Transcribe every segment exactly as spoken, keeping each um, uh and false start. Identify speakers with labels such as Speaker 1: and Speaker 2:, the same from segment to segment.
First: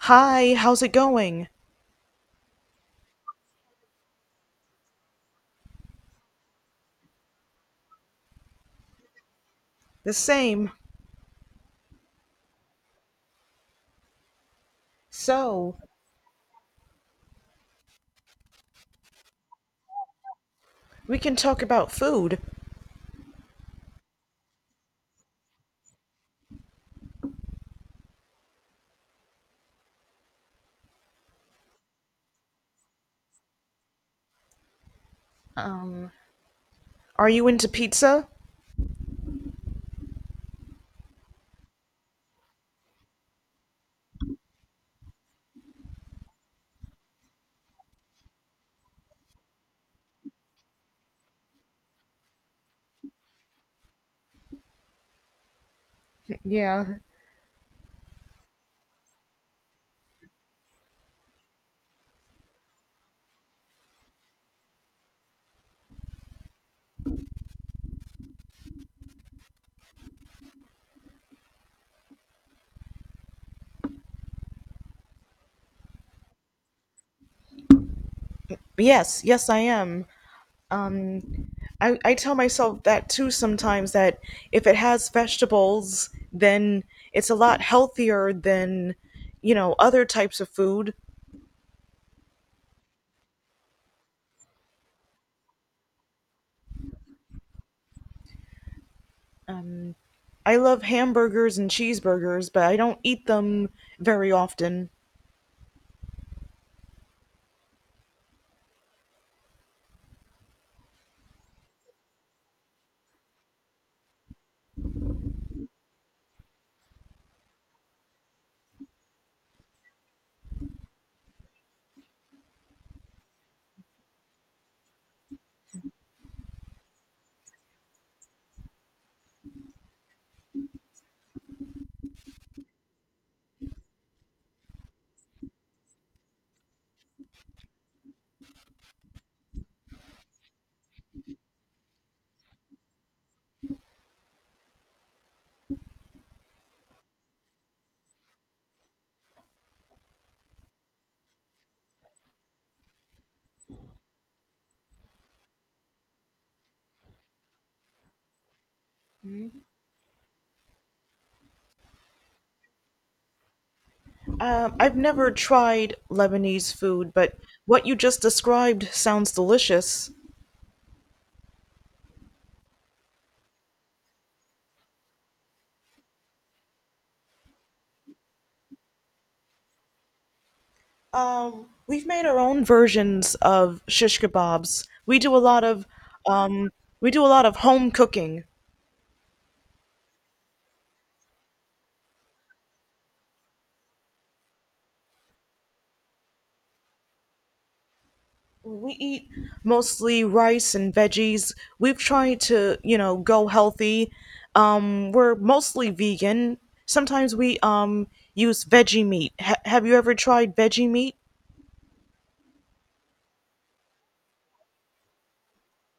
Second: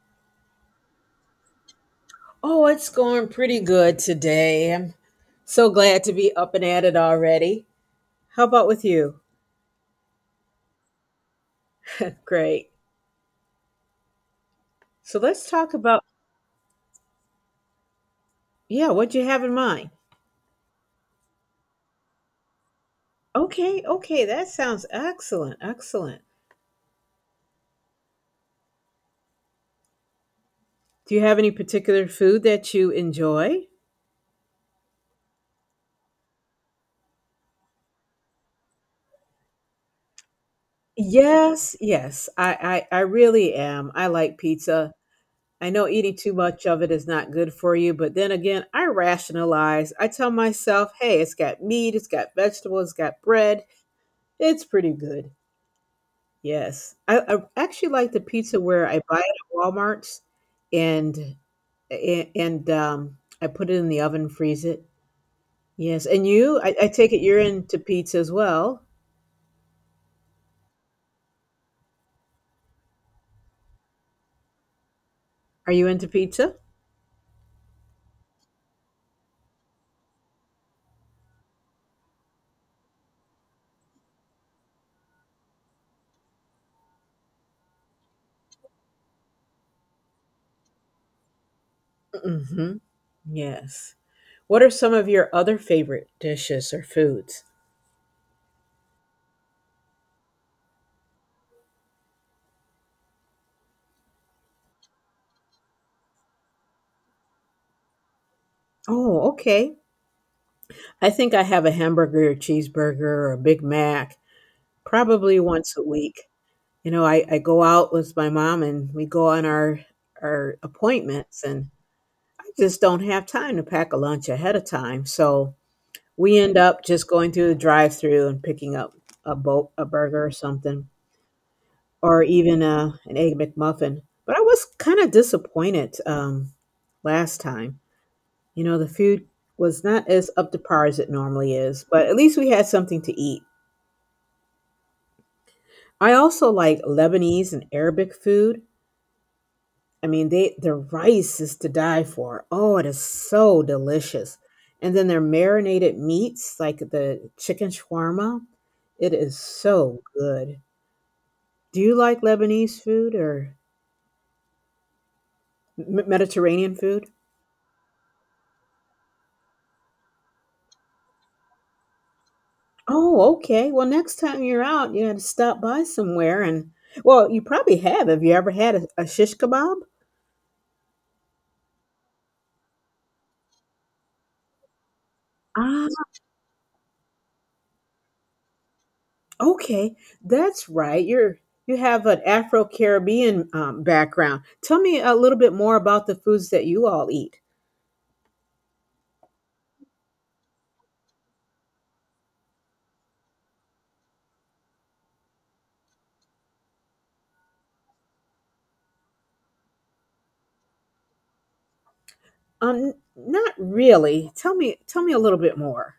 Speaker 1: Hi, how's it going?
Speaker 2: Oh, it's going pretty good today. I'm so glad to be up and at it already. How about with you?
Speaker 1: The same.
Speaker 2: Great. So let's talk
Speaker 1: So,
Speaker 2: about, yeah, what you have in mind.
Speaker 1: we can talk about food.
Speaker 2: Okay, okay, that sounds excellent. Excellent. Do you have any particular food that you enjoy?
Speaker 1: Are you into pizza?
Speaker 2: Yes, yes. I, I, I really am. I like pizza. I know eating too much of it is not good for you, but then again, I rationalize. I tell myself, hey, it's got meat, it's got vegetables, it's got bread. It's pretty good.
Speaker 1: Yeah.
Speaker 2: Yes. I I actually like the pizza where I buy it at Walmart's and a and, um, I put it in the oven, freeze it. Yes, and you? I I take it you're into pizza as well. Are you into pizza?
Speaker 1: Yes, yes, I am. Um, I, I tell myself that too sometimes that if it has vegetables, then it's a lot healthier than, you know, other types of food.
Speaker 2: Mhm. Yes. What are some of your other favorite dishes or foods?
Speaker 1: Um, I love hamburgers and cheeseburgers, but I don't eat them very often.
Speaker 2: Oh, okay. I think I have a hamburger or cheeseburger or a Big Mac probably once a week. You know, I I go out with my mom, and we go on our our appointments, and just don't have time to pack a lunch ahead of time. So we end up just going through the drive-through and picking up a bo- a burger or something, or even a an egg McMuffin. But I was kind of disappointed um, last time. You know, the food was not as up to par as it normally is, but at least we had something to eat. I also like Lebanese and Arabic food. I mean, they their rice is to die for. Oh, it is so delicious. And then their marinated meats, like the chicken shawarma, it is so good. Do you like Lebanese food or
Speaker 1: Um, I've never tried
Speaker 2: M-
Speaker 1: Lebanese
Speaker 2: Mediterranean food?
Speaker 1: food, but what you just described sounds delicious.
Speaker 2: Oh, okay. Well, next time you're out, you got to stop by somewhere and well, you probably have. Have you ever had a, a shish kebab?
Speaker 1: Um, we've made our own versions of shish kebabs. We do a lot of um, we do a lot of home cooking.
Speaker 2: Okay, that's right. You're you have an Afro-Caribbean um, background. Tell me a little bit more about the foods that you all eat.
Speaker 1: We eat mostly rice and veggies. We've tried to, you know, go healthy. Um, we're mostly vegan. Sometimes we um, use veggie meat. Ha- have you ever tried veggie meat?
Speaker 2: Um, not really. Tell me, tell me a little bit more.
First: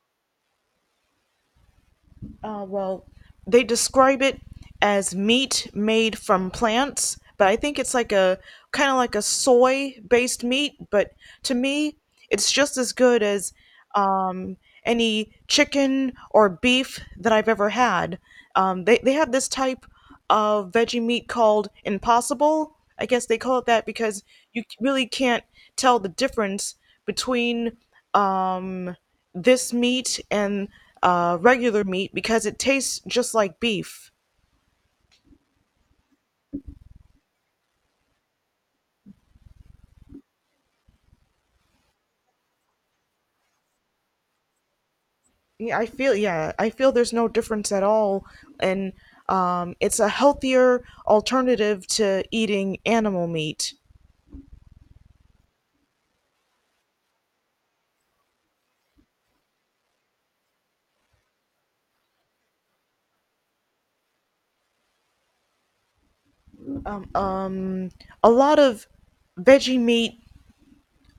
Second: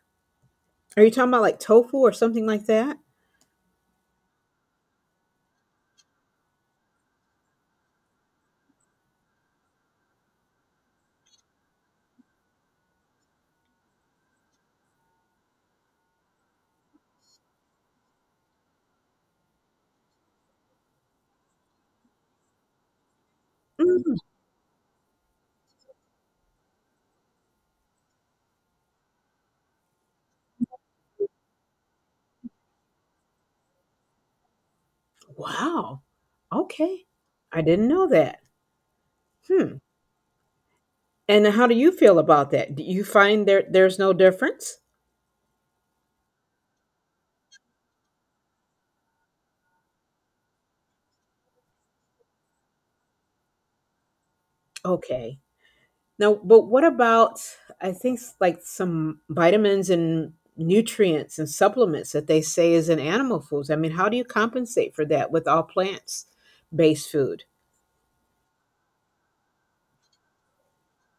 Speaker 2: Are you talking about like tofu or something like
Speaker 1: Uh,
Speaker 2: that?
Speaker 1: well, they describe it as meat made from plants, but I think it's like a kind of like a soy based meat. But to me, it's just as good as um, any chicken or beef that I've ever had. Um, they, they have this type of veggie meat called Impossible. I guess they call it that
Speaker 2: Mm,
Speaker 1: because you really can't tell the difference between. Um, this meat and uh, regular meat because it tastes just like beef.
Speaker 2: wow. Okay, I didn't know that. Hmm. And how do you feel about that? Do you find there there's no difference?
Speaker 1: Yeah, I feel yeah, I feel there's no difference at all, and um, it's a healthier alternative to eating animal meat.
Speaker 2: Okay. Now, but what about I think s- like some vitamins and nutrients and supplements that they say is in animal foods? I mean, how do you compensate for that with all plants based food?
Speaker 1: A lot of veggie meat,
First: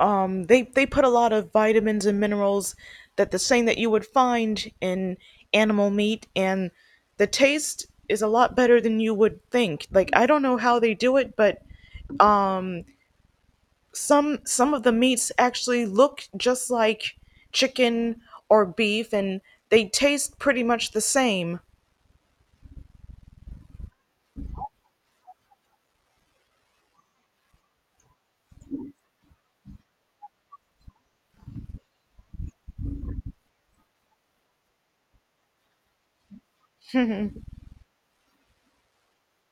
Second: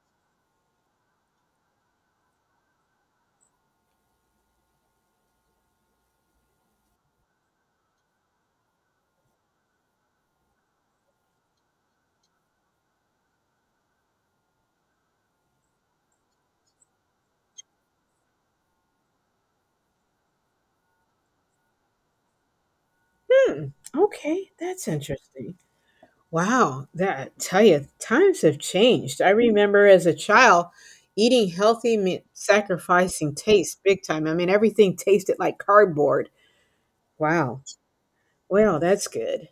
Speaker 1: um, they they put a lot of vitamins and minerals that the same that you would find in animal meat, and the taste is a lot better than you would think. Like I don't know how they do it, but um. some some of the meats actually look just like chicken or beef, and they taste pretty much the same.
Speaker 2: Hmm. Okay, that's interesting. Wow, that tell you times have changed. I remember as a child eating healthy meant sacrificing taste big time. I mean, everything tasted like cardboard. Wow. Well, that's good.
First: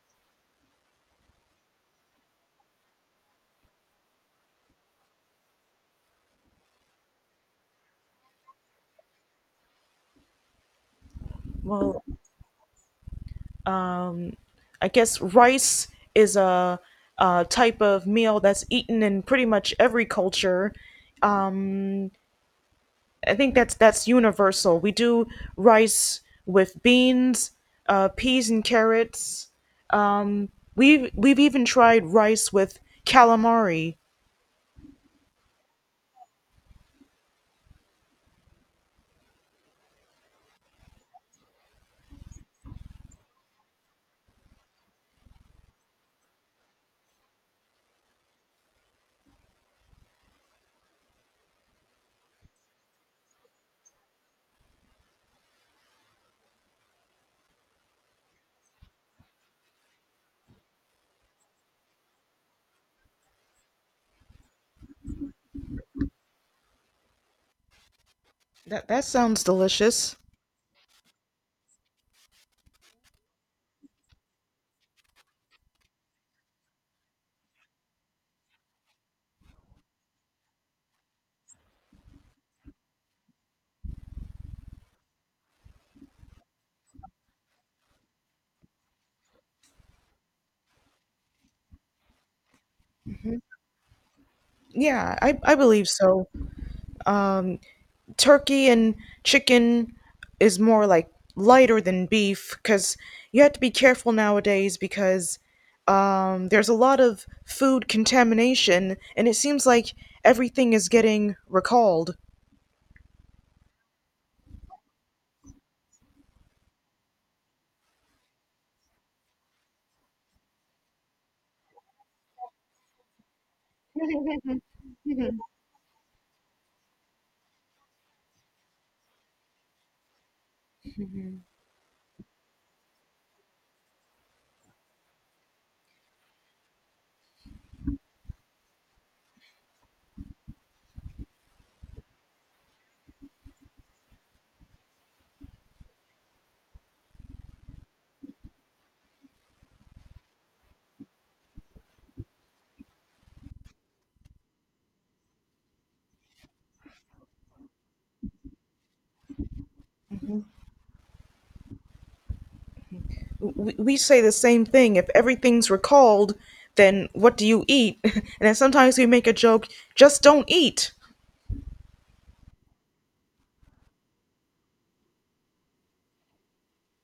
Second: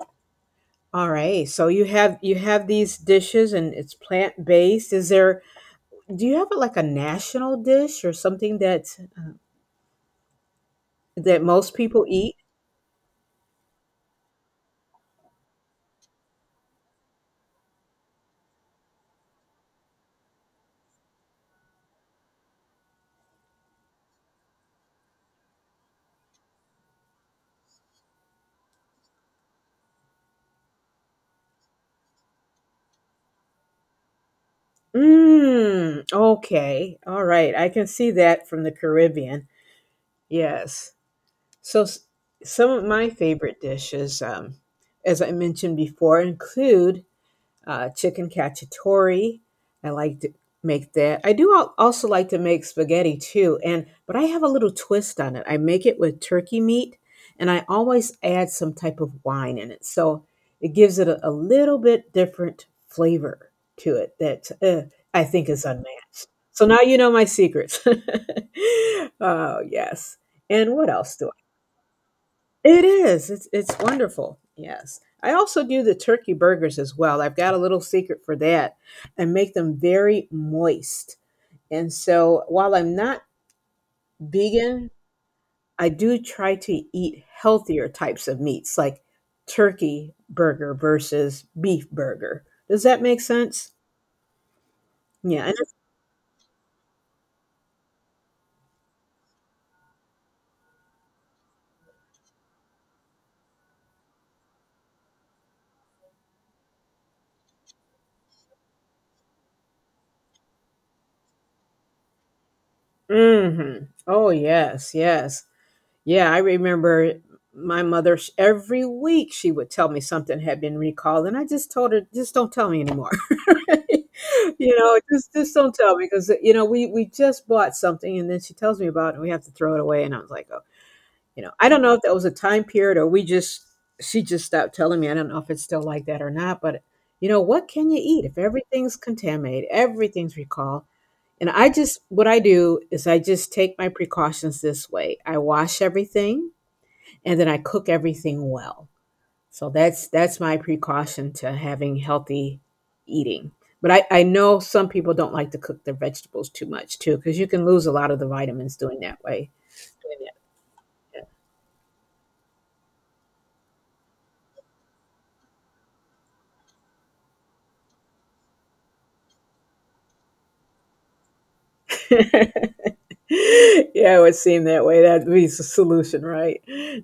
Speaker 2: All right. So you have you have these dishes and it's plant-based. Is there do you have like a national dish or something that that most
Speaker 1: Well,
Speaker 2: people eat?
Speaker 1: I guess rice is a, a type of meal that's eaten in pretty much every culture. um, I think that's that's universal. We do rice with beans, uh, peas and carrots. We've we've even tried rice with calamari.
Speaker 2: Mm, okay. All right. I can see that from the Caribbean. Yes. So s- some of my favorite dishes um as I mentioned before include uh, chicken cacciatore. I like to make that. I do al- also like to make spaghetti too, and but I have a little twist on it. I make it with turkey meat, and I always add some type of wine in it, so it gives it a, a little bit different flavor to it that uh, I think is unmatched. So now you know my secrets.
Speaker 1: That that sounds
Speaker 2: Oh
Speaker 1: delicious.
Speaker 2: yes, and what else do it is. It's it's wonderful. Yes. I also do the turkey burgers as well. I've got a little secret for that and make them very moist. And so while I'm not vegan, I do try to eat healthier types of meats like turkey burger versus beef burger. Does that make sense?
Speaker 1: Yeah, i
Speaker 2: Yeah. and
Speaker 1: i
Speaker 2: it's-
Speaker 1: believe so. um, Turkey and chicken is more like lighter than beef, because you have to be careful nowadays because um, there's a lot of food contamination and it seems like everything is getting recalled.
Speaker 2: Mhm. Oh, yes, yes. Yeah, I remember my mother sh- every week she would tell me something had been recalled, and I just told her, just don't tell me anymore. You know, just just don't tell me because you know we we just bought something, and then she tells me about it, and we have to throw it away, and I was like, oh, you know, I don't know if that was a time period or we just she just stopped telling me. I don't know if it's still like that or not, but you know, what can you eat if everything's contaminated, everything's recalled? And I just what I do is I just take my precautions this way. I wash everything and then I cook everything well. So that's that's my precaution to having healthy eating. But I, I know some people don't like to cook their vegetables too much too, because you can lose a lot of the vitamins doing that way.
Speaker 1: We, we say the same thing, if everything's recalled, then what do you eat? And then sometimes we make a joke, just don't eat.
Speaker 2: Yeah, it would seem that way. That'd be the solution, right?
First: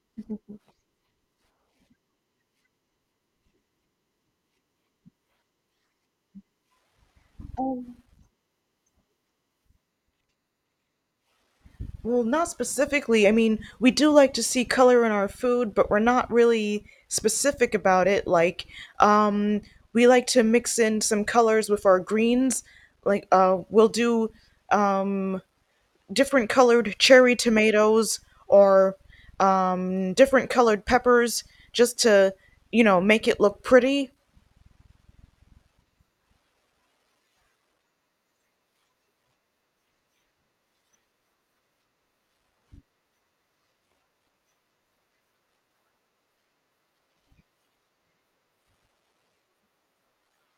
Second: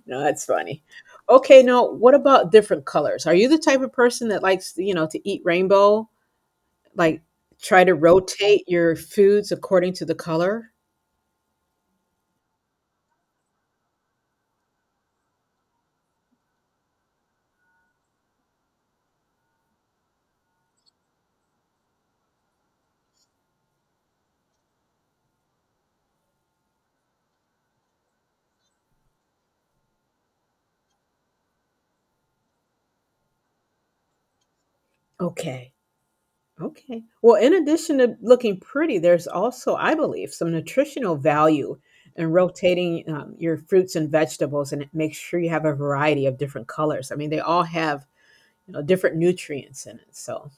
Speaker 2: No, that's funny. Okay, now what about different colors? Are you the type of person that likes, you know, to eat rainbow? Like try to rotate your foods according to the color?
Speaker 1: Well, not specifically. I mean, we do like to see color in our food, but we're not really specific about it. Like, um, we like to mix in some colors with our greens. Like, uh, we'll do um, different colored cherry tomatoes or um, different colored peppers just to, you know, make it look pretty.
Speaker 2: Okay. Okay. Well, in addition to looking pretty, there's also, I believe, some nutritional value in rotating um, your fruits and vegetables and make sure you have a variety of different colors. I mean, they all have you know, different nutrients in it. So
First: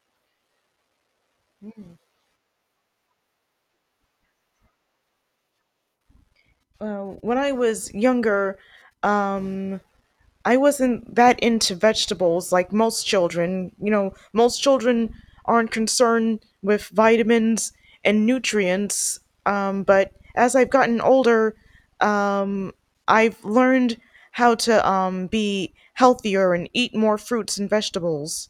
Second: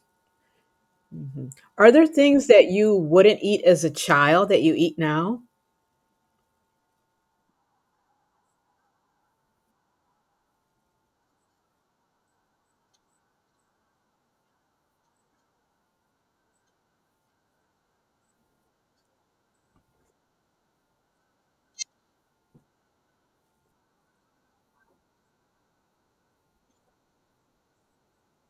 Speaker 2: Mhm. Are there things that you wouldn't eat as a child that you eat now?
Speaker 1: Uh, when I was younger, um, I wasn't that into vegetables like most children. You know, most children aren't concerned with vitamins and nutrients. Um, but as I've gotten older, um, I've learned how to um, be healthier and eat more fruits and vegetables.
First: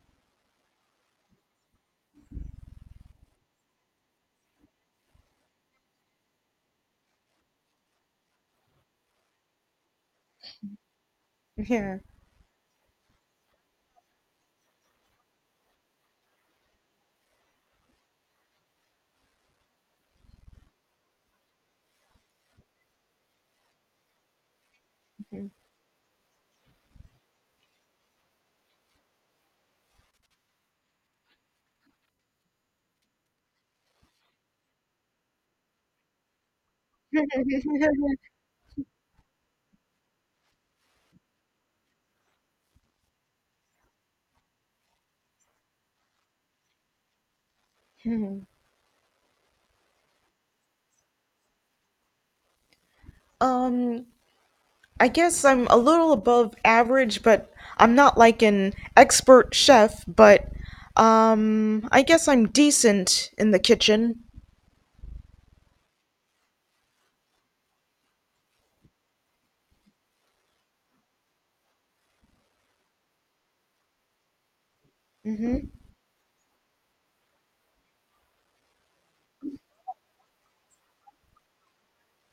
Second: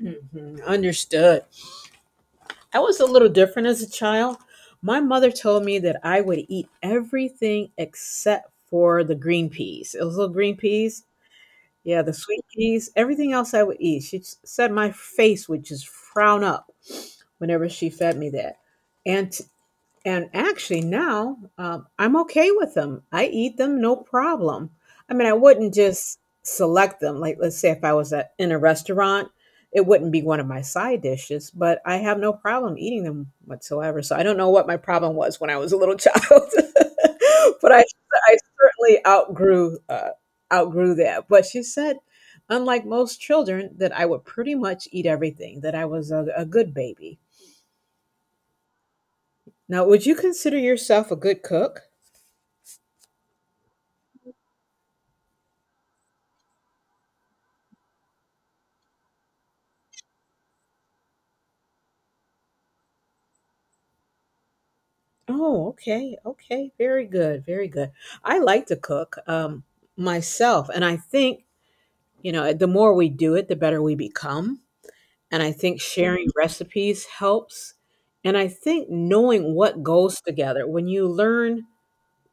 Speaker 2: Mhm, understood. I was a little different as a child. My mother told me that I would eat everything except for the green peas. Those little green peas,
Speaker 1: Yeah.
Speaker 2: yeah, the sweet peas, everything else I would eat. She s- said my face would just frown up whenever she fed me that. And And actually, now um, I'm okay with them. I eat them no problem. I mean, I wouldn't just select them. Like, let's say if I was at, in a restaurant, it wouldn't be one of my side dishes, but I have no problem eating them whatsoever. So I don't know what my problem was when I was a little child, but I, I certainly outgrew uh, outgrew that. But she said, unlike most children, that I would pretty much eat everything. That I was a, a good baby. Now, would you consider yourself a good cook?
Speaker 1: Um, I guess I'm a little above average, but I'm not like an expert chef, but um, I guess I'm decent in the kitchen.
Speaker 2: Oh, okay. Okay. Very good. Very good. I like to cook um, myself. And I think, you know, the more we do it, the better we become. And I think sharing Mhm. recipes helps. And I think knowing what goes together, when you learn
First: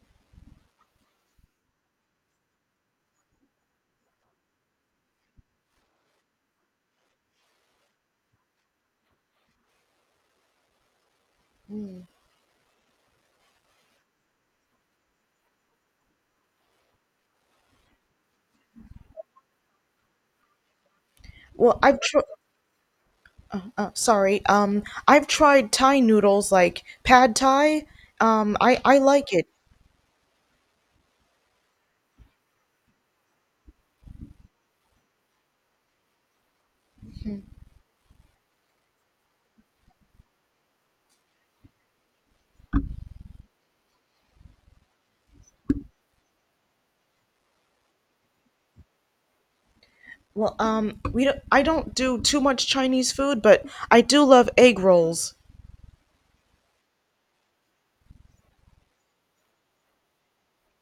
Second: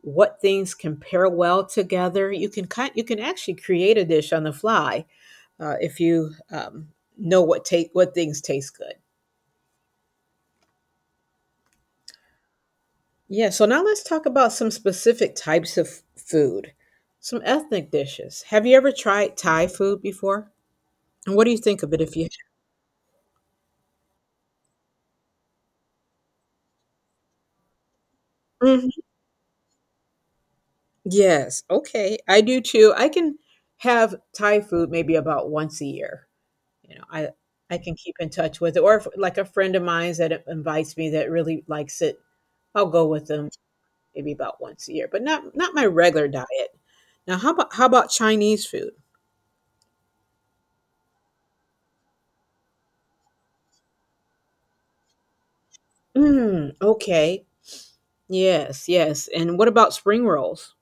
Speaker 2: what things can pair well together, you can kind, you can actually create a dish on the fly uh, if you um, know what take what things taste good. Yeah, so now let's talk about some specific types of food, some ethnic dishes. Have you ever tried Thai food before? And what do you
Speaker 1: Well,
Speaker 2: think of it
Speaker 1: I've
Speaker 2: if
Speaker 1: tr-
Speaker 2: you
Speaker 1: uh, sorry. Um, I've tried Thai noodles like pad Thai. Um, I I
Speaker 2: Mhm.
Speaker 1: like it.
Speaker 2: Yes, okay. I do too. I can have Thai food maybe about once a year. You know, I I can keep in touch with it. Or if, like a friend of mine that invites me that really likes it, I'll go with them maybe about once a year, but not not my regular diet. Now, how about how about Chinese food?
Speaker 1: Well, um, we don't, I don't do too much Chinese food, but I do love egg rolls.
Speaker 2: Mm, okay. Yes, yes. And what about spring rolls?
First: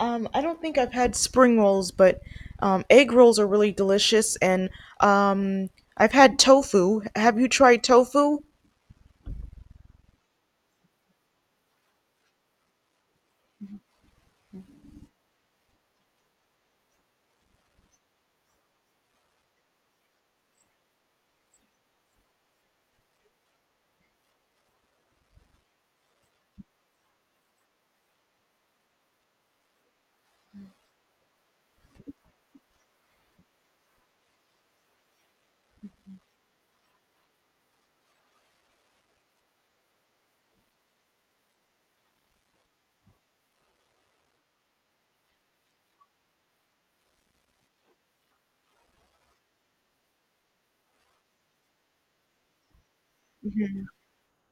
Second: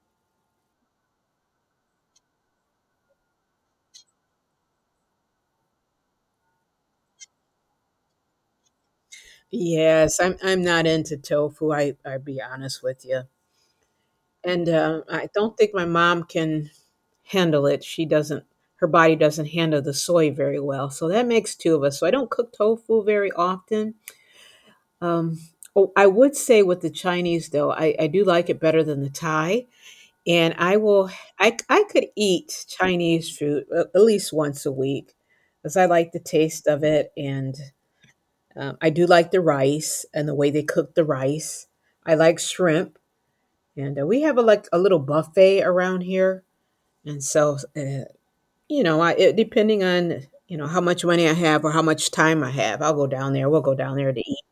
Speaker 1: Um, I don't think I've had spring rolls, but um, egg rolls are really delicious, and um, I've had tofu. Have you tried tofu?
Speaker 2: Yes, I'm I'm not into tofu. I i be honest with you. And uh, I don't think my mom can handle it. She doesn't Her body doesn't handle the soy very well. So that makes two of us. So I don't cook tofu very often. Um oh, I would say with the Chinese though, I, I do like it better than the Thai. And I will I I could eat Chinese food a- at least once a week because I like the taste of it and um, I do like the rice and the way they cook the rice. I like shrimp, and uh, we have a like a little buffet around here. And so, uh, you know, I it, depending on you know how much money I have or how much time I have, I'll go down there. We'll go down there to eat.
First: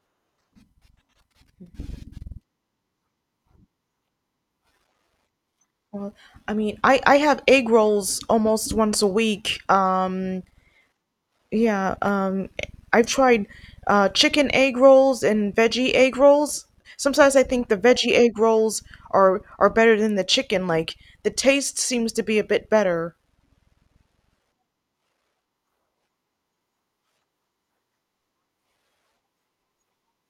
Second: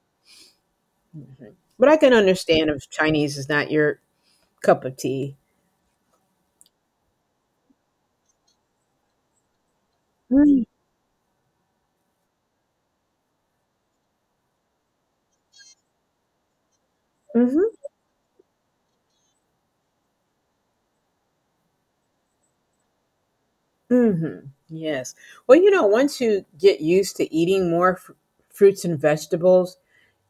Speaker 2: Mhm. But I can understand if Chinese is not your cup of tea.
Speaker 1: Well, I mean, I, I have egg rolls almost once a week. Um,
Speaker 2: Mm,
Speaker 1: Yeah, um, I tried uh, chicken egg rolls and veggie egg rolls. Sometimes I think
Speaker 2: Mhm.
Speaker 1: the veggie egg rolls are are better than the chicken. Like the taste seems to be a bit better.
Speaker 2: Mhm. Yes. Well, you know, once you get used to eating more fr- fruits and vegetables,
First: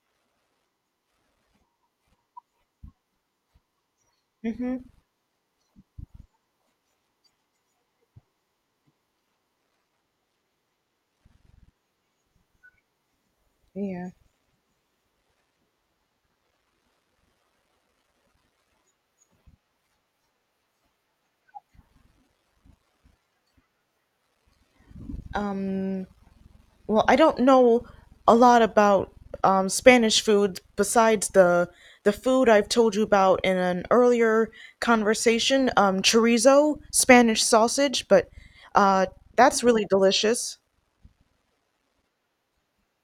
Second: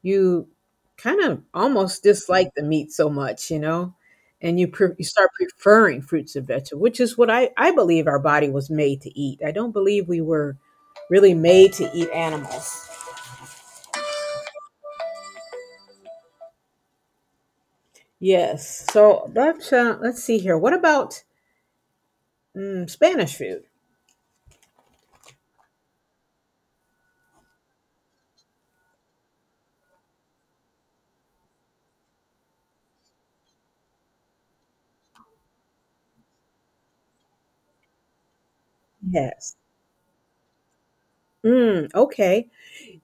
Speaker 2: you kind of almost dislike the meat so much, you know, and you
Speaker 1: hmm
Speaker 2: pre- you start preferring fruits and vegetables, which is what I I believe our body was made to eat. I don't believe we were really made to eat animals.
Speaker 1: Yeah.
Speaker 2: Yes. So let's uh, let's see here. What about mm, Spanish food?
Speaker 1: Well, I don't know a lot about um, Spanish food besides the the food I've told you about in an earlier conversation, um, chorizo, Spanish sausage, but uh,
Speaker 2: Yes.
Speaker 1: that's really delicious.
Speaker 2: Mm, okay.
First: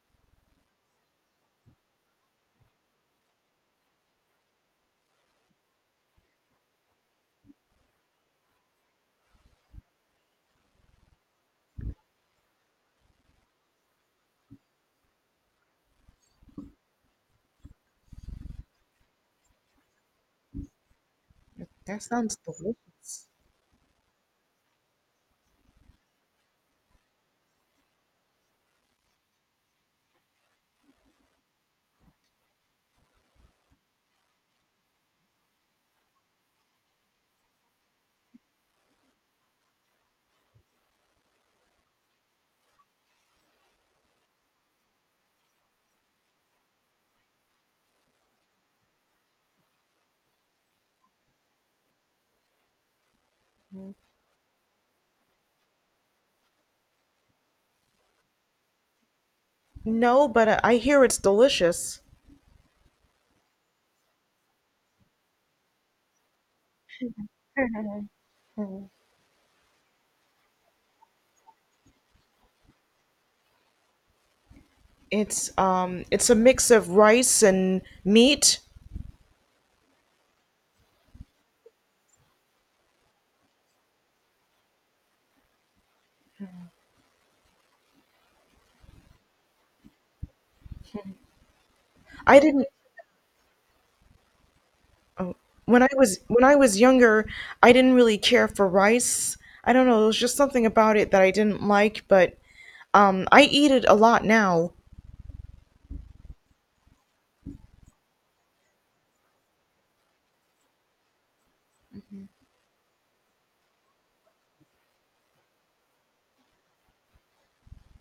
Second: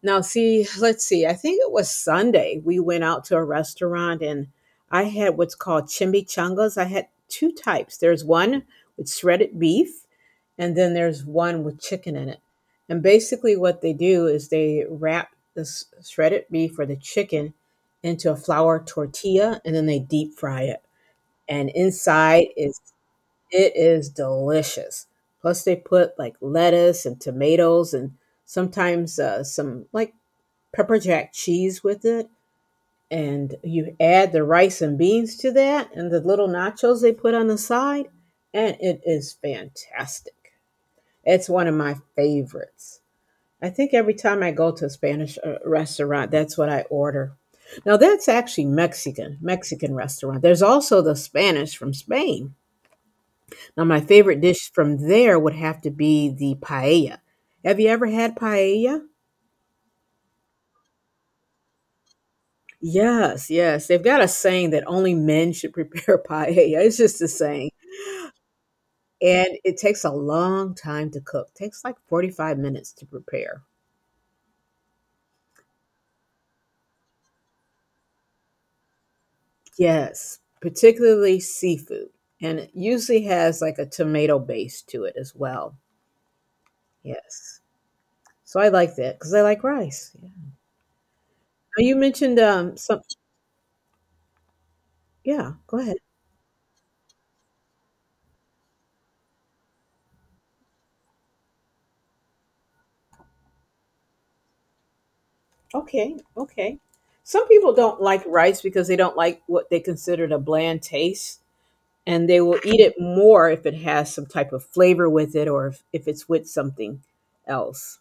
Speaker 2: Now, see, let's see. I think it was Sunday. We went out to a restaurant and I had what's called chimichangas. I had two types. There's one with shredded beef, and then there's one with chicken in it. And basically, what they do is they wrap the s- shredded beef or the chicken into a flour tortilla and then they deep fry it. And
Speaker 1: That sounds
Speaker 2: inside is,
Speaker 1: delicious.
Speaker 2: it is delicious. Plus, they put like lettuce and tomatoes and sometimes uh, some like pepper jack cheese with it, and you add the rice and beans to that and the little nachos they put on the side, and it is fantastic. It's one of my favorites. I think every time I go to a Spanish uh, restaurant, that's what I order. Now that's actually Mexican, Mexican restaurant. There's also the Spanish from Spain. Now my favorite dish from there would have to be the paella. Have you ever had paella?
Speaker 1: No, but uh, I hear it's delicious.
Speaker 2: Yes, yes. They've got a saying that only men should prepare paella. It's just a saying. And it takes a long time to cook. Takes like forty-five minutes to prepare.
Speaker 1: It's um it's a mix of rice and meat.
Speaker 2: Yes, particularly seafood. And it usually has like a tomato base to it as well. Yes. So I like that because I like rice. Yeah. Now you mentioned
Speaker 1: I didn't
Speaker 2: um some. Yeah, go
Speaker 1: When I
Speaker 2: ahead.
Speaker 1: was when I was younger, I didn't really care for rice. I don't know, there was just something about it that I didn't like, but um I eat it a lot now.
Speaker 2: Okay, okay. Some people don't like rice because they don't like what they considered a bland taste, and they will eat it more if it has some type of flavor with it, or if, if it's with something else,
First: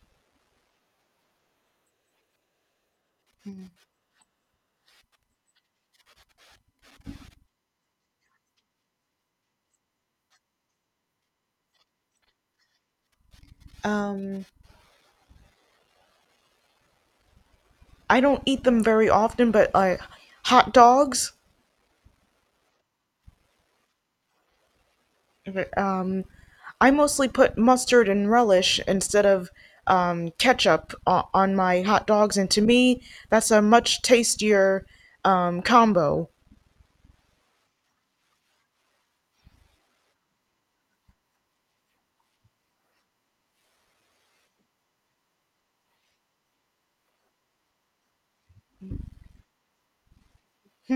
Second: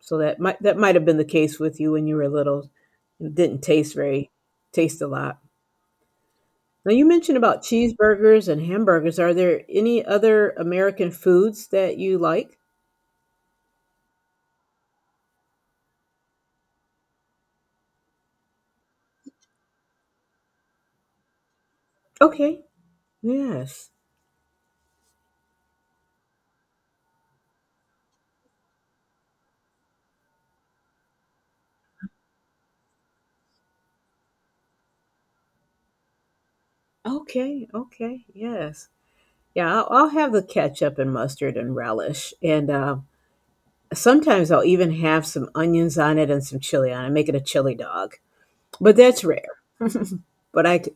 Speaker 2: so that might that might have been the case with you when you were little. It didn't taste very taste a lot. Now you mentioned about cheeseburgers and hamburgers. Are there any other American foods that you like?
Speaker 1: Um I don't eat them very often, but uh hot dogs.
Speaker 2: Okay. Yes.
Speaker 1: Okay. Um, I mostly put mustard and relish instead of um, ketchup o- on my hot dogs, and to me, that's a much tastier um, combo.
Speaker 2: Okay, okay. Yes. Yeah, i'll, I'll have the ketchup and mustard and relish and uh, sometimes I'll even have some onions on it and some chili on it, make it a chili dog. But that's rare. But I, i c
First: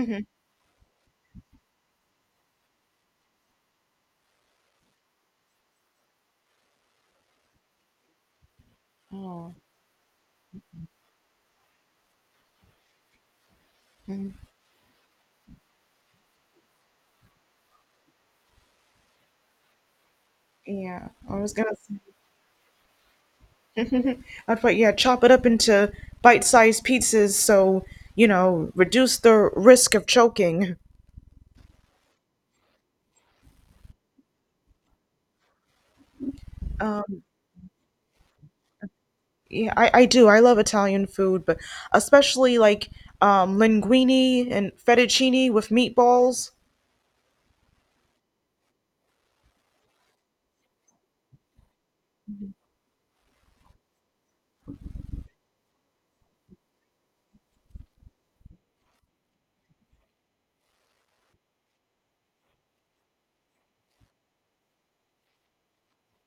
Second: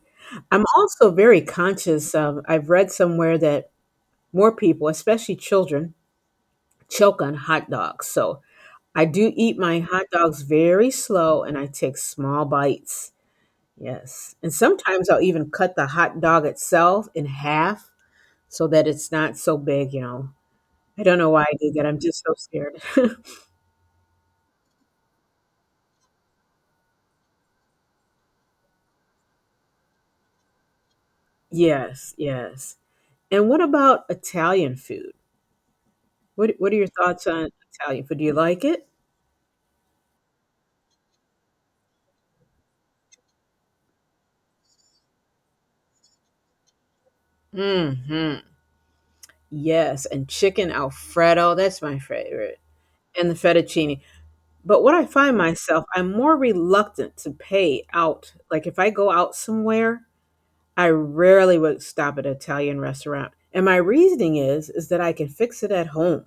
Speaker 2: I'm also very conscious of, I've read somewhere that more people, especially children, choke on hot dogs. So I do
Speaker 1: Oh,
Speaker 2: eat my hot dogs very slow and I take small bites. Yes. And sometimes I'll even cut the hot dog itself in half so that it's not so big, you know. I
Speaker 1: yeah,
Speaker 2: don't know
Speaker 1: I
Speaker 2: why I
Speaker 1: was
Speaker 2: do
Speaker 1: gonna.
Speaker 2: that. I'm just so scared.
Speaker 1: I'd put, yeah, chop it up into bite-sized pieces, so, you know, reduce the risk of choking.
Speaker 2: Yes, yes. And what about Italian food? What what are your
Speaker 1: Um,
Speaker 2: thoughts on Italian food? Do you like it?
Speaker 1: yeah, I, I do. I love Italian food, but especially like um, linguine and fettuccine with meatballs.
Speaker 2: Hmm. Yes, and chicken alfredo, that's my favorite, and the fettuccine. But what I find myself, I'm more reluctant to pay out. Like if I go out somewhere, I rarely would stop at an Italian restaurant. And my reasoning is is that I can fix it at home.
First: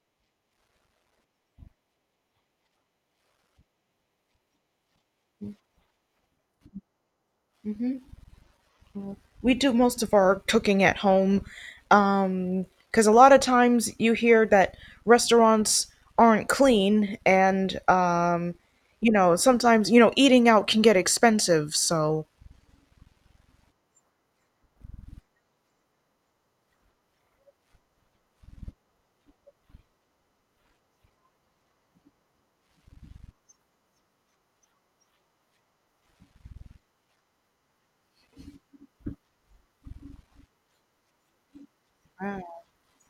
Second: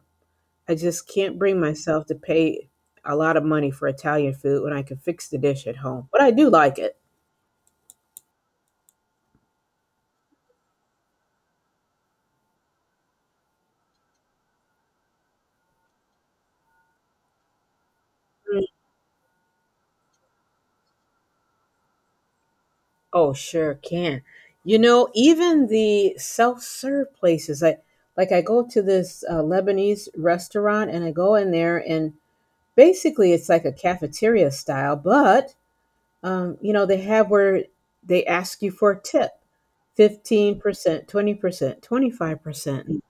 Speaker 2: I just can't bring myself to pay a lot of money for Italian food when I can fix the dish at home. But I do like it.
Speaker 1: We do most of our cooking at home, um because a lot of times you hear that restaurants aren't clean, and um you know sometimes, you know, eating out can get expensive, so.
Speaker 2: Oh, sure can. You know, even the self-serve places, I like I go to this uh, Lebanese restaurant and I go in there, and basically it's like a cafeteria style, but um, you know, they have where they ask you for a tip, fifteen percent, twenty percent, twenty-five percent.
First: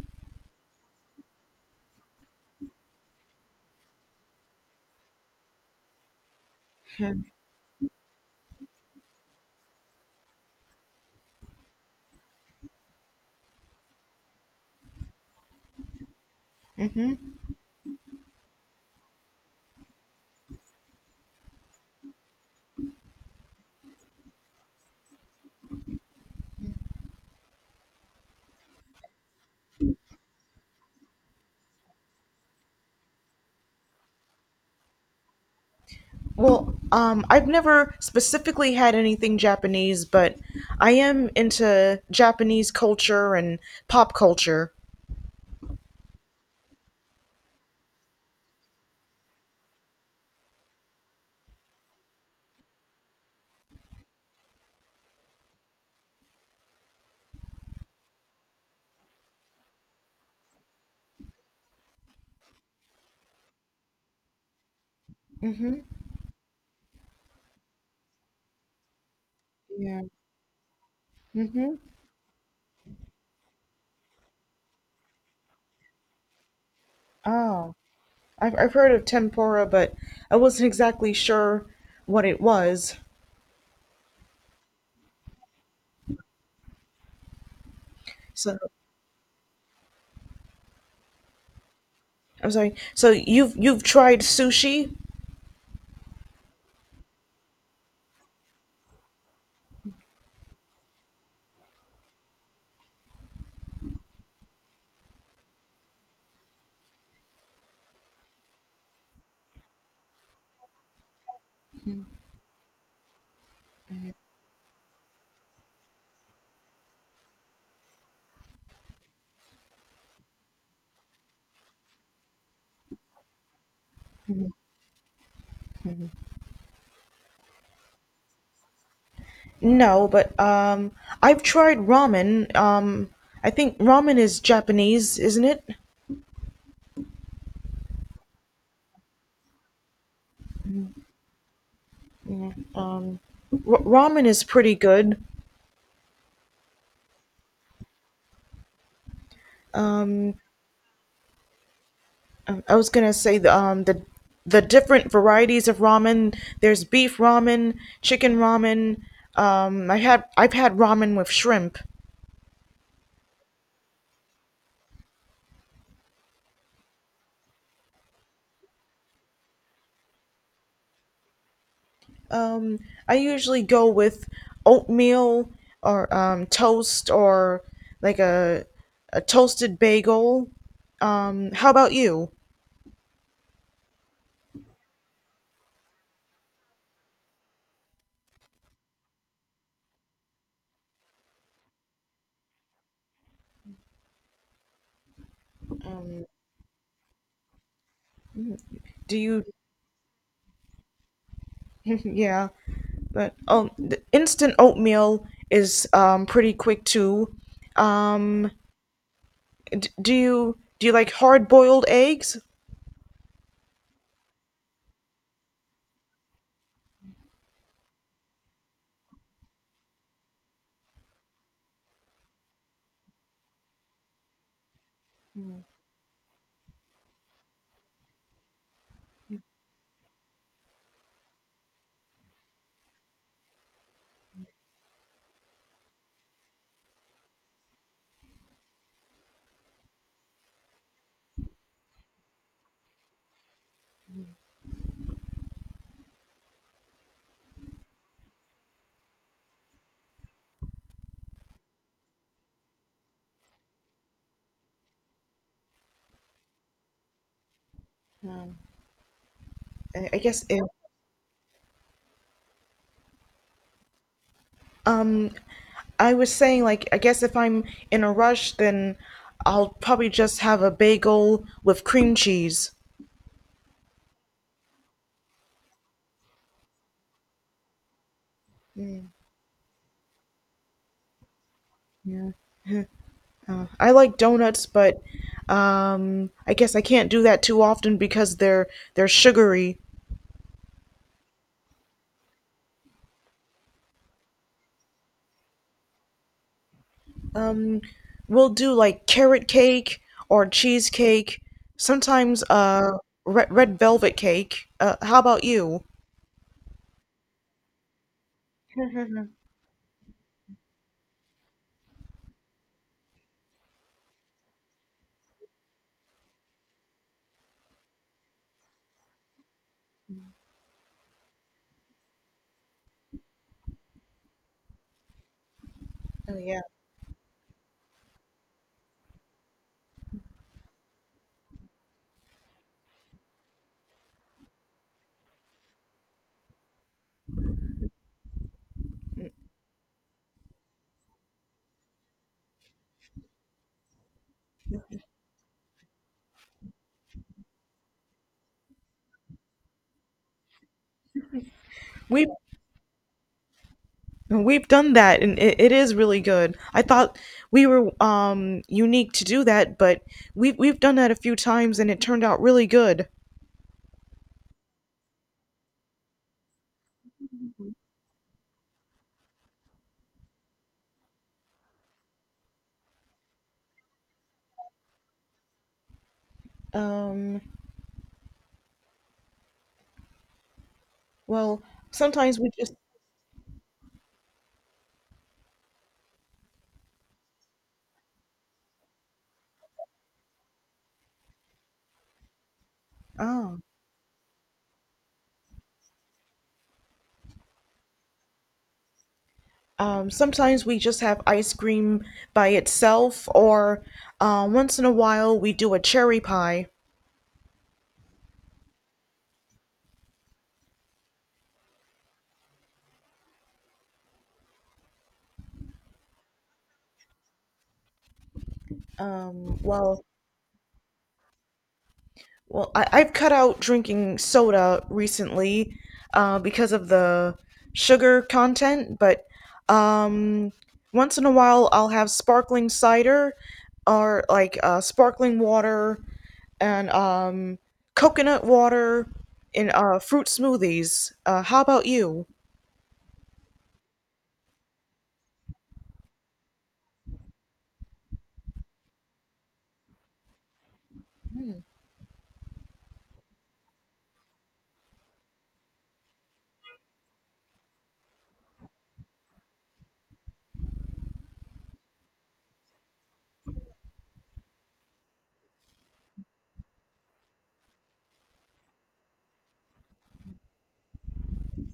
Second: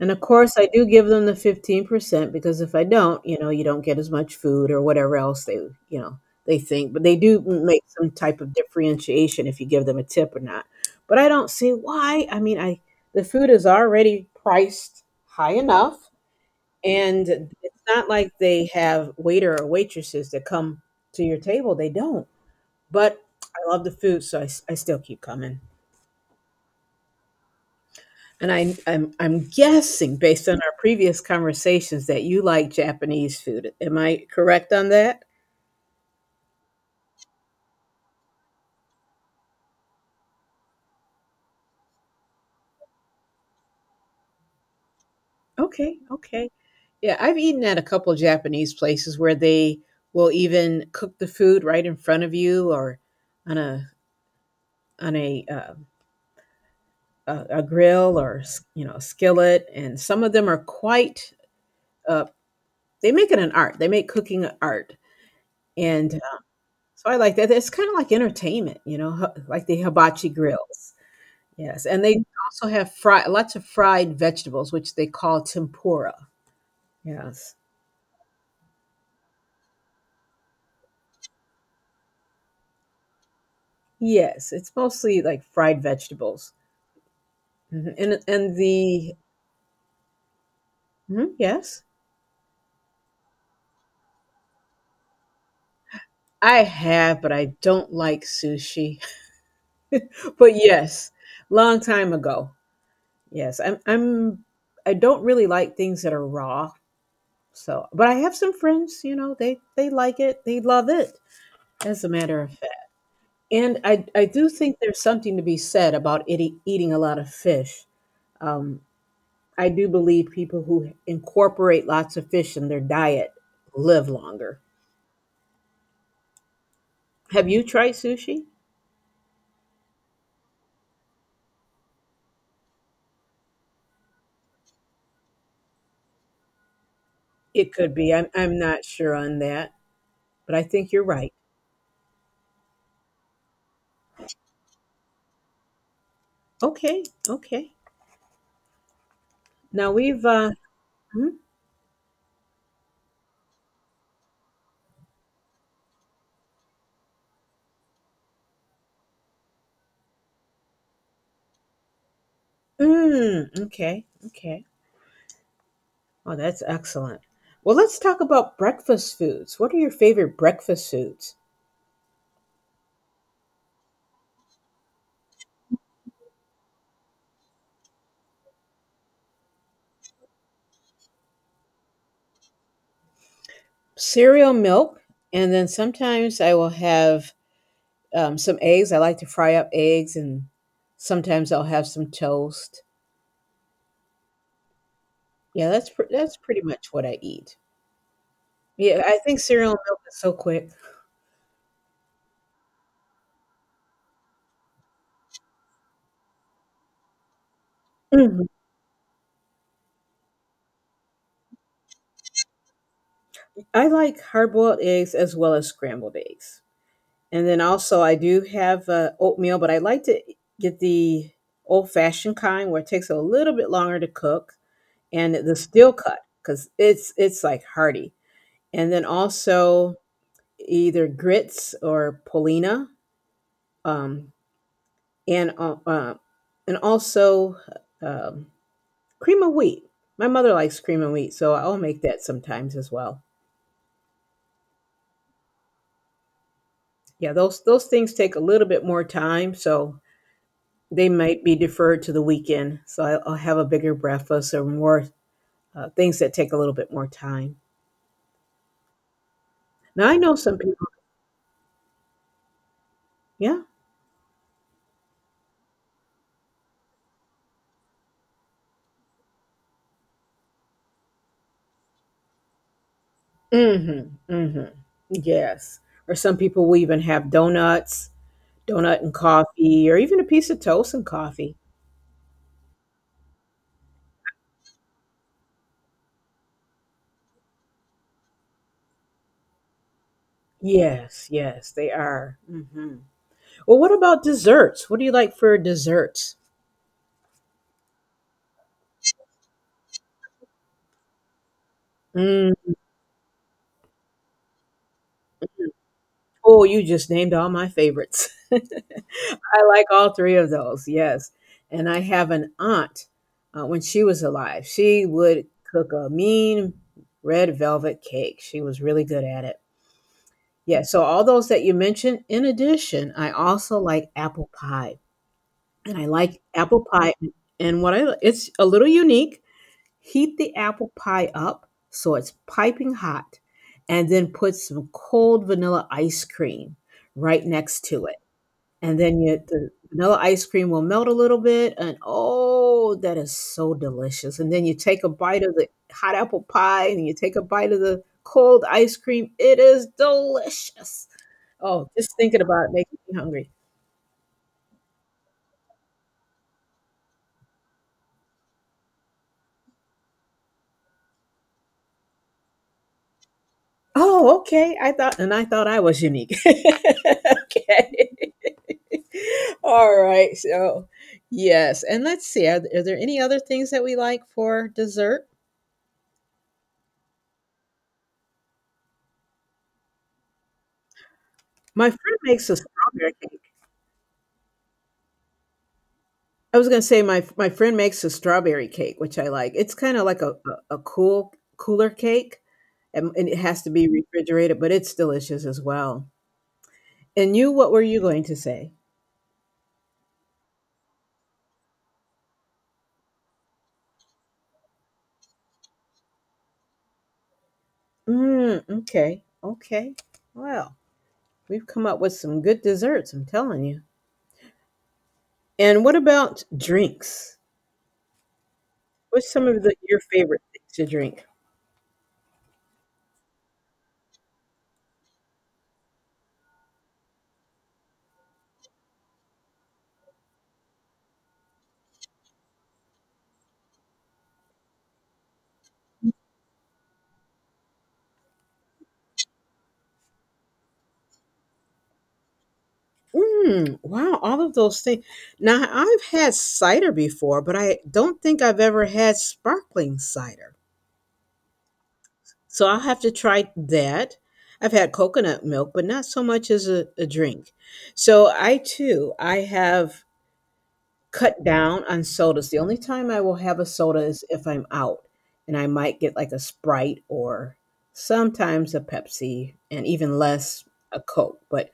Speaker 2: And of course, I do give them the fifteen percent because if I don't, you know, you don't get as much food or whatever else they, you know, they think. But they do make some type of differentiation if you give them a tip or not. But I don't see why. I mean, I the food is already priced high enough, and
Speaker 1: hmm
Speaker 2: it's not like they have waiter or waitresses that come to your table. They don't. But I love the food, so I, s- I still keep coming. And I, I'm I'm guessing based on our previous conversations that you like Japanese food. Am I correct on that?
Speaker 1: well, um I've never specifically had anything Japanese, but I am into Japanese culture and pop culture.
Speaker 2: Okay, okay. Yeah, I've eaten at a couple Japanese places where they will even cook the food right in front of you or on a on a uh, a, a grill or s- you know, skillet. And some of them are quite, uh, they make it an art. They make cooking an art. And uh, so I like that. It's kind of like entertainment, you know, h- like the
Speaker 1: Yeah.
Speaker 2: hibachi grills.
Speaker 1: Mm-hmm.
Speaker 2: Yes, and they also have fry lots of fried vegetables, which they call tempura. Yes.
Speaker 1: Oh, I've, I've heard of tempura, but I wasn't exactly sure what it was.
Speaker 2: Yes, it's mostly like fried vegetables. Mhm, and and
Speaker 1: So
Speaker 2: the mhm, yes?
Speaker 1: I'm sorry. So you've you've tried sushi?
Speaker 2: I have, but I don't like sushi. But yes, long time ago. Yes, I'm I'm I don't really like things that are raw. So, but I have some friends, you know, they they like it. They love it, as a matter of fact. And I I do think there's something to be said about eating eating a lot of fish. Um, I do believe people who incorporate lots of fish in their diet live longer. Have you tried sushi?
Speaker 1: No, but um, I've tried ramen. Um, I think ramen is Japanese, isn't it?
Speaker 2: It could be. I'm, I'm not sure on that, but I think you're right.
Speaker 1: Um, r- Ramen is pretty good.
Speaker 2: Okay, okay. Now we've,
Speaker 1: Um,
Speaker 2: uh, mm.
Speaker 1: I I was gonna say the um the the different varieties of ramen. There's beef ramen, chicken ramen. Um, I had I've had ramen with shrimp.
Speaker 2: Mm, okay, okay. Oh, that's excellent. Well, let's talk about breakfast foods. What are your favorite breakfast foods?
Speaker 1: I usually go with oatmeal or um, toast or like a a toasted bagel. Um, how about you?
Speaker 2: Cereal, milk, and then sometimes I will have um, some eggs. I like to fry up eggs, and sometimes I'll have some toast. Yeah, that's pr that's pretty much what I eat. Yeah,
Speaker 1: Do
Speaker 2: I think
Speaker 1: you?
Speaker 2: cereal and milk is so quick.
Speaker 1: Yeah, but um, the instant oatmeal is um, pretty quick too.
Speaker 2: Mhm.
Speaker 1: Um, d- do you do you like hard boiled eggs?
Speaker 2: I like hard-boiled eggs as well as scrambled eggs. And then also I do have, uh, oatmeal, but I like to e, get the old-fashioned kind where it takes a little bit longer to cook, and the steel cut because it's it's, like, hearty. And then also either grits or polina, um, and, uh, uh, and also, um cream of wheat. My mother likes cream of wheat, so I'll make that sometimes as well. Yeah, those those things take a little bit more time, so they might be deferred to the weekend. So I- I'll have a bigger breakfast or more uh, things that take a little bit more time.
Speaker 1: I
Speaker 2: Now I
Speaker 1: I
Speaker 2: know
Speaker 1: guess
Speaker 2: some
Speaker 1: if,
Speaker 2: people. Yeah.
Speaker 1: um, I was saying, like, I guess if I'm in a rush, then I'll probably just have a bagel with cream cheese.
Speaker 2: Mm-hmm. Mm-hmm. Yes. Or some people will even have donuts, donut and coffee, or even a piece of toast and coffee.
Speaker 1: I like donuts, but um, I guess I can't do that too often because they're they're sugary.
Speaker 2: Yes, yes, they are. Hmm. Well, what about desserts? What do you like for desserts?
Speaker 1: Um, we'll do like carrot cake or cheesecake, sometimes uh red, red velvet cake. Uh, how about you?
Speaker 2: Oh, you just named all my favorites. I like all three of those. Yes. And I have an aunt, uh, when she was alive, she would cook a mean red velvet cake. She was really good at it. Yeah. So, all those that you mentioned, in addition, I also like apple pie. And I
Speaker 1: Oh,
Speaker 2: like
Speaker 1: yeah.
Speaker 2: apple pie. And what I it's a little unique. Heat the apple pie up so it's piping hot, and then put some cold vanilla ice cream right next to it. And then you the vanilla ice cream will melt a little bit, and oh, that is so delicious. And then you take a bite of the hot apple pie, and you take a bite of the cold ice cream. It is delicious. Oh, just
Speaker 1: We've
Speaker 2: thinking about it makes me hungry.
Speaker 1: we've done that, and it, it is really good. I thought we were um unique to do that, but we've we've done that a few times and it turned out really good.
Speaker 2: Oh, okay. I thought, and I thought I was unique. Okay. All right. So, yes. And let's see. Are, are there any other things that we like for dessert?
Speaker 1: Um, well,
Speaker 2: My friend
Speaker 1: sometimes
Speaker 2: makes
Speaker 1: we
Speaker 2: a
Speaker 1: just
Speaker 2: strawberry cake. I was going to say my my friend makes a strawberry cake, which I like. It's kind of like a, a, a cool cooler cake, and, and it
Speaker 1: Oh.
Speaker 2: has to be refrigerated, but it's delicious as well. And you, what were you going to say?
Speaker 1: Um, sometimes we just have ice cream by itself, or uh, once in a while we do a cherry pie.
Speaker 2: Mm, okay. Okay. Well, we've come up with some good desserts, I'm telling you. And what about drinks? What's some
Speaker 1: Um,
Speaker 2: of the, your
Speaker 1: well,
Speaker 2: favorite things to drink?
Speaker 1: well, I, I've cut out drinking soda recently, uh, because of the sugar content, but um, once in a while I'll have sparkling cider or like uh, sparkling water, and um, coconut water in uh, fruit smoothies. Uh, how about you?
Speaker 2: Mm, wow, all of those things. Now, I've had cider before, but I don't think I've ever had sparkling cider. So I'll have to try that. I've had coconut milk, but not so much as a, a drink. So I too, I have cut down on sodas. The only time I will have a soda is if I'm out, and I might get like a Sprite or sometimes a Pepsi, and even less a Coke. But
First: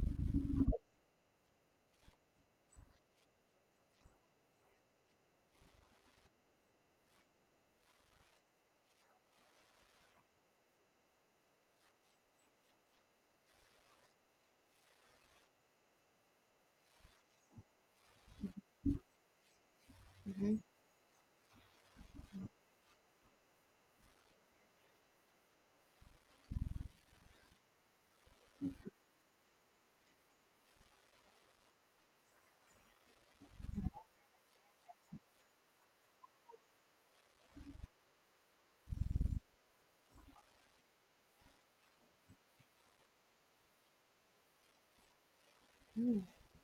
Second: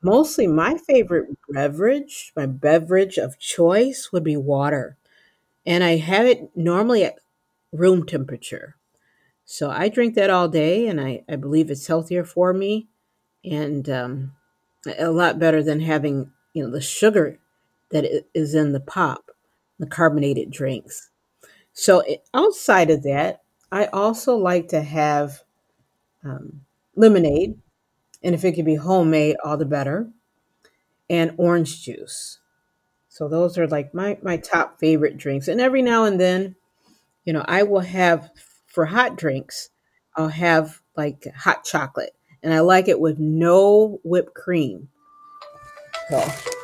Speaker 2: mostly my favorite beverage, my beverage of choice would be water. And I have it normally at room temperature. So I drink that all day, and I, I believe it's healthier for me and um, a lot better than having you know the sugar that i- is in the pop, the carbonated drinks. So i- outside of that, I also like to have um, lemonade, and if it could be homemade, all the better, and orange juice. So those are like my my top favorite drinks. And every now and then, you know, I will have for hot drinks, I'll have like hot chocolate, and I like it with no whipped cream. So,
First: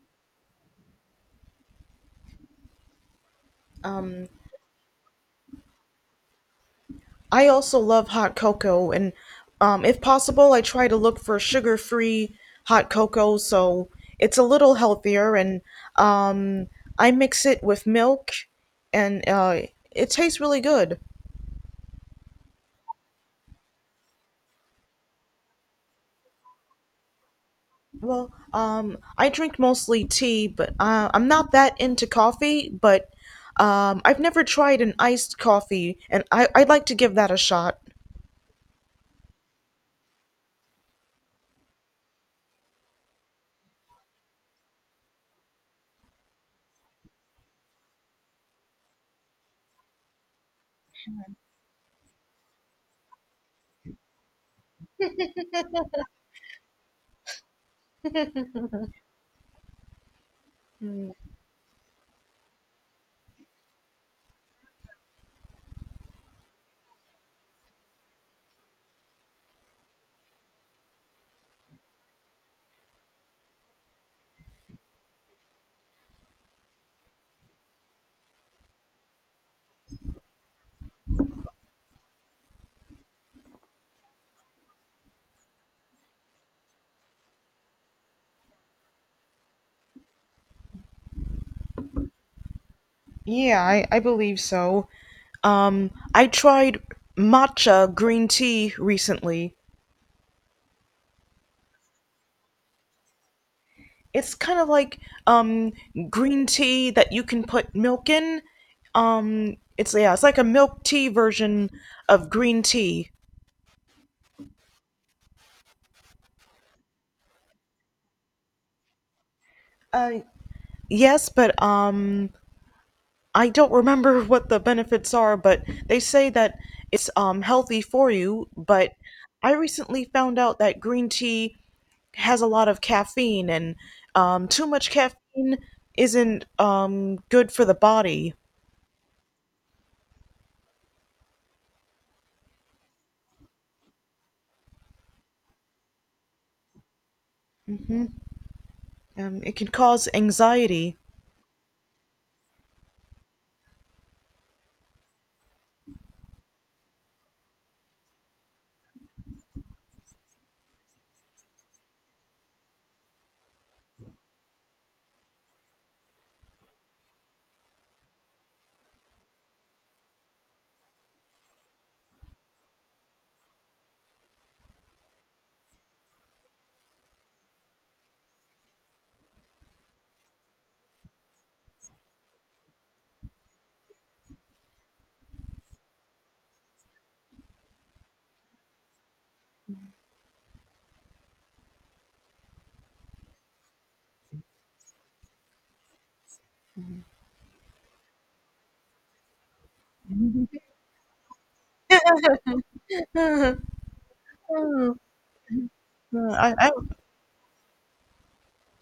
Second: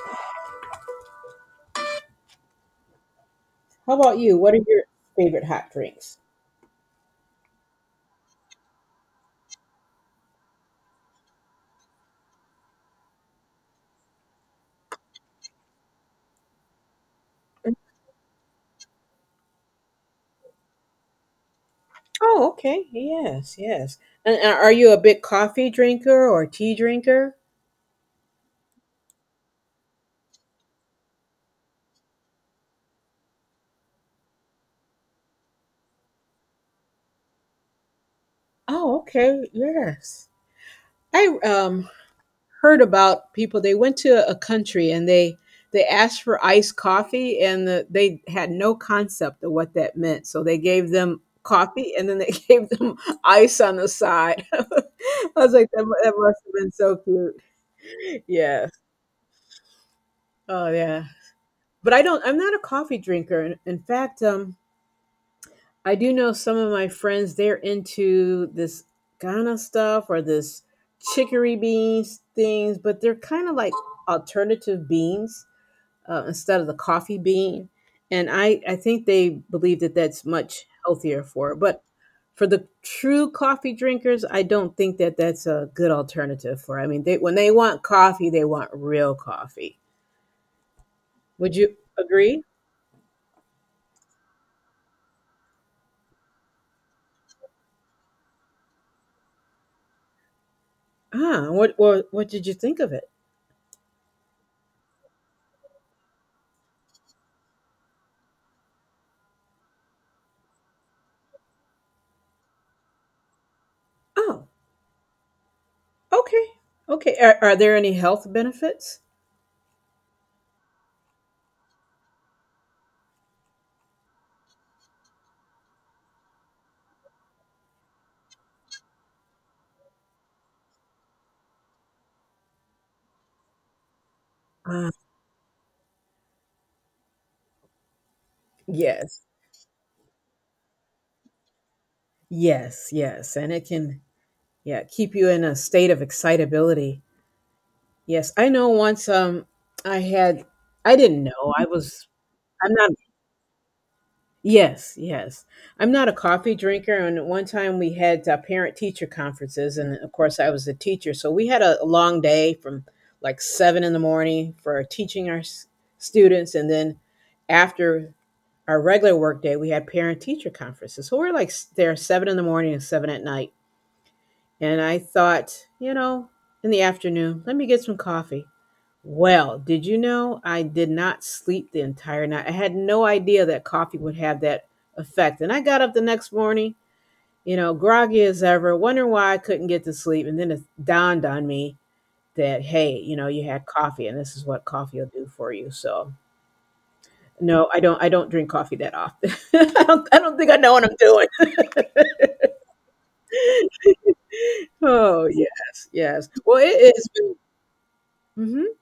Speaker 2: how about you? What are your favorite hot drinks?
Speaker 1: I also love hot cocoa, and um, if possible, I try to look for sugar free hot cocoa so it's a little healthier. And um, I mix it with milk, and uh, it tastes really good.
Speaker 2: Oh, okay. Yes, yes. And, and are you a big coffee drinker or tea drinker?
Speaker 1: Well, um, I drink mostly tea, but uh, I'm not that into coffee, but um, I've never tried an iced coffee, and I, I'd like to give that a shot.
Speaker 2: Oh, okay. Yes. I um heard about people. They went to a country and they they asked for iced coffee and the, they had no concept of what that meant. So they gave them coffee and then they gave them ice on the side. I was like that, mu- that must have been so cute. Yes. Oh, yeah. But I don't. I'm not a coffee drinker. In, in fact, um, I do know some of my friends. They're into this Ghana stuff or this chicory beans things, but they're kind of like alternative beans uh, instead of the coffee bean. And I, I think they believe that that's much healthier for it. But for the true coffee drinkers, I don't think that that's a good alternative for. I mean, they when they want coffee, they want real coffee. Would you agree?
Speaker 1: Yeah, I, I believe so. Um, I tried matcha green tea recently.
Speaker 2: Ah, what what what did you think of it?
Speaker 1: It's kind of like um green tea that you can put milk in. Um, it's, yeah, it's like a milk tea version of green tea.
Speaker 2: Oh, okay, okay. Are, are there any health benefits?
Speaker 1: Uh, yes, but um, I don't remember what the benefits are, but they say that it's um healthy for you. But I recently found out that green tea has a lot of caffeine, and um, too much
Speaker 2: Ah,
Speaker 1: caffeine isn't um, good for the body.
Speaker 2: yes, yes, yes, and it can, yeah, keep you in a state of excitability. Yes, I know. Once
Speaker 1: Um,
Speaker 2: um,
Speaker 1: it can
Speaker 2: I
Speaker 1: cause
Speaker 2: had, I
Speaker 1: anxiety.
Speaker 2: didn't know I was, I'm not. Yes, yes. I'm not a coffee drinker. And at one time we had uh, parent teacher conferences. And of course, I was a teacher. So we had a, a long day from like seven in the morning for teaching our s- students. And then after our regular work day, we had parent teacher conferences. So we're like s- there seven in the morning and seven at night. And I thought, you know, in the afternoon, let me get some coffee. Well, did you know I did not sleep the entire night? I had no idea that coffee would have that effect. And I got up the next morning, you know, groggy as ever, wondering why I couldn't get to sleep. And then it dawned on me that, hey, you know, you had coffee and this is what coffee will do for you. So no, I don't I don't drink coffee that often. I don't I don't think I know what I'm doing. Oh, yes, yes.
Speaker 1: Uh, I,
Speaker 2: Well,
Speaker 1: I
Speaker 2: it has been. Mhm.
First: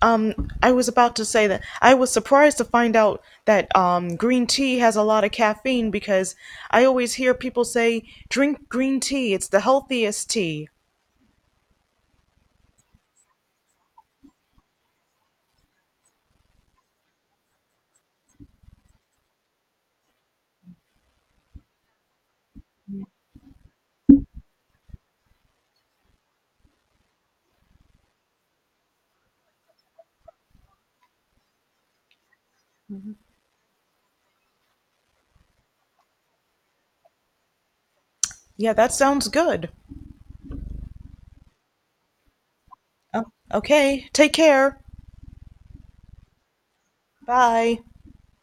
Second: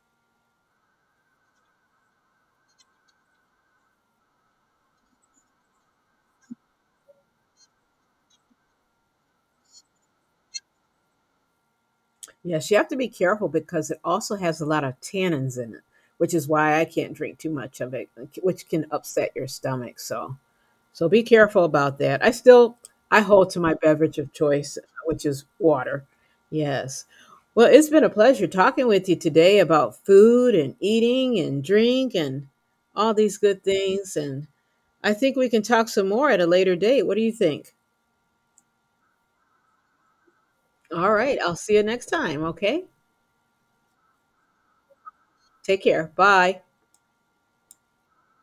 Speaker 1: um I was about to say that I was surprised to find out that um green tea has a lot of caffeine, because I always hear people say drink green tea, it's the healthiest tea.
Speaker 2: Yes, you have to be careful because it also has a lot of tannins in it, which is why I can't drink too much of it, like, which can upset your stomach. So, so be careful about that. I still I hold to my beverage of choice, which is water. Yes. Well, it's been a pleasure talking with you today about food and eating and drink and all these good things. And I think we can talk some more at a later date. What do you think?
Speaker 1: Yeah, that sounds good.
Speaker 2: All right. I'll see you next time. Okay.
Speaker 1: Oh, okay, take care.
Speaker 2: Take care. Bye.
Speaker 1: Bye.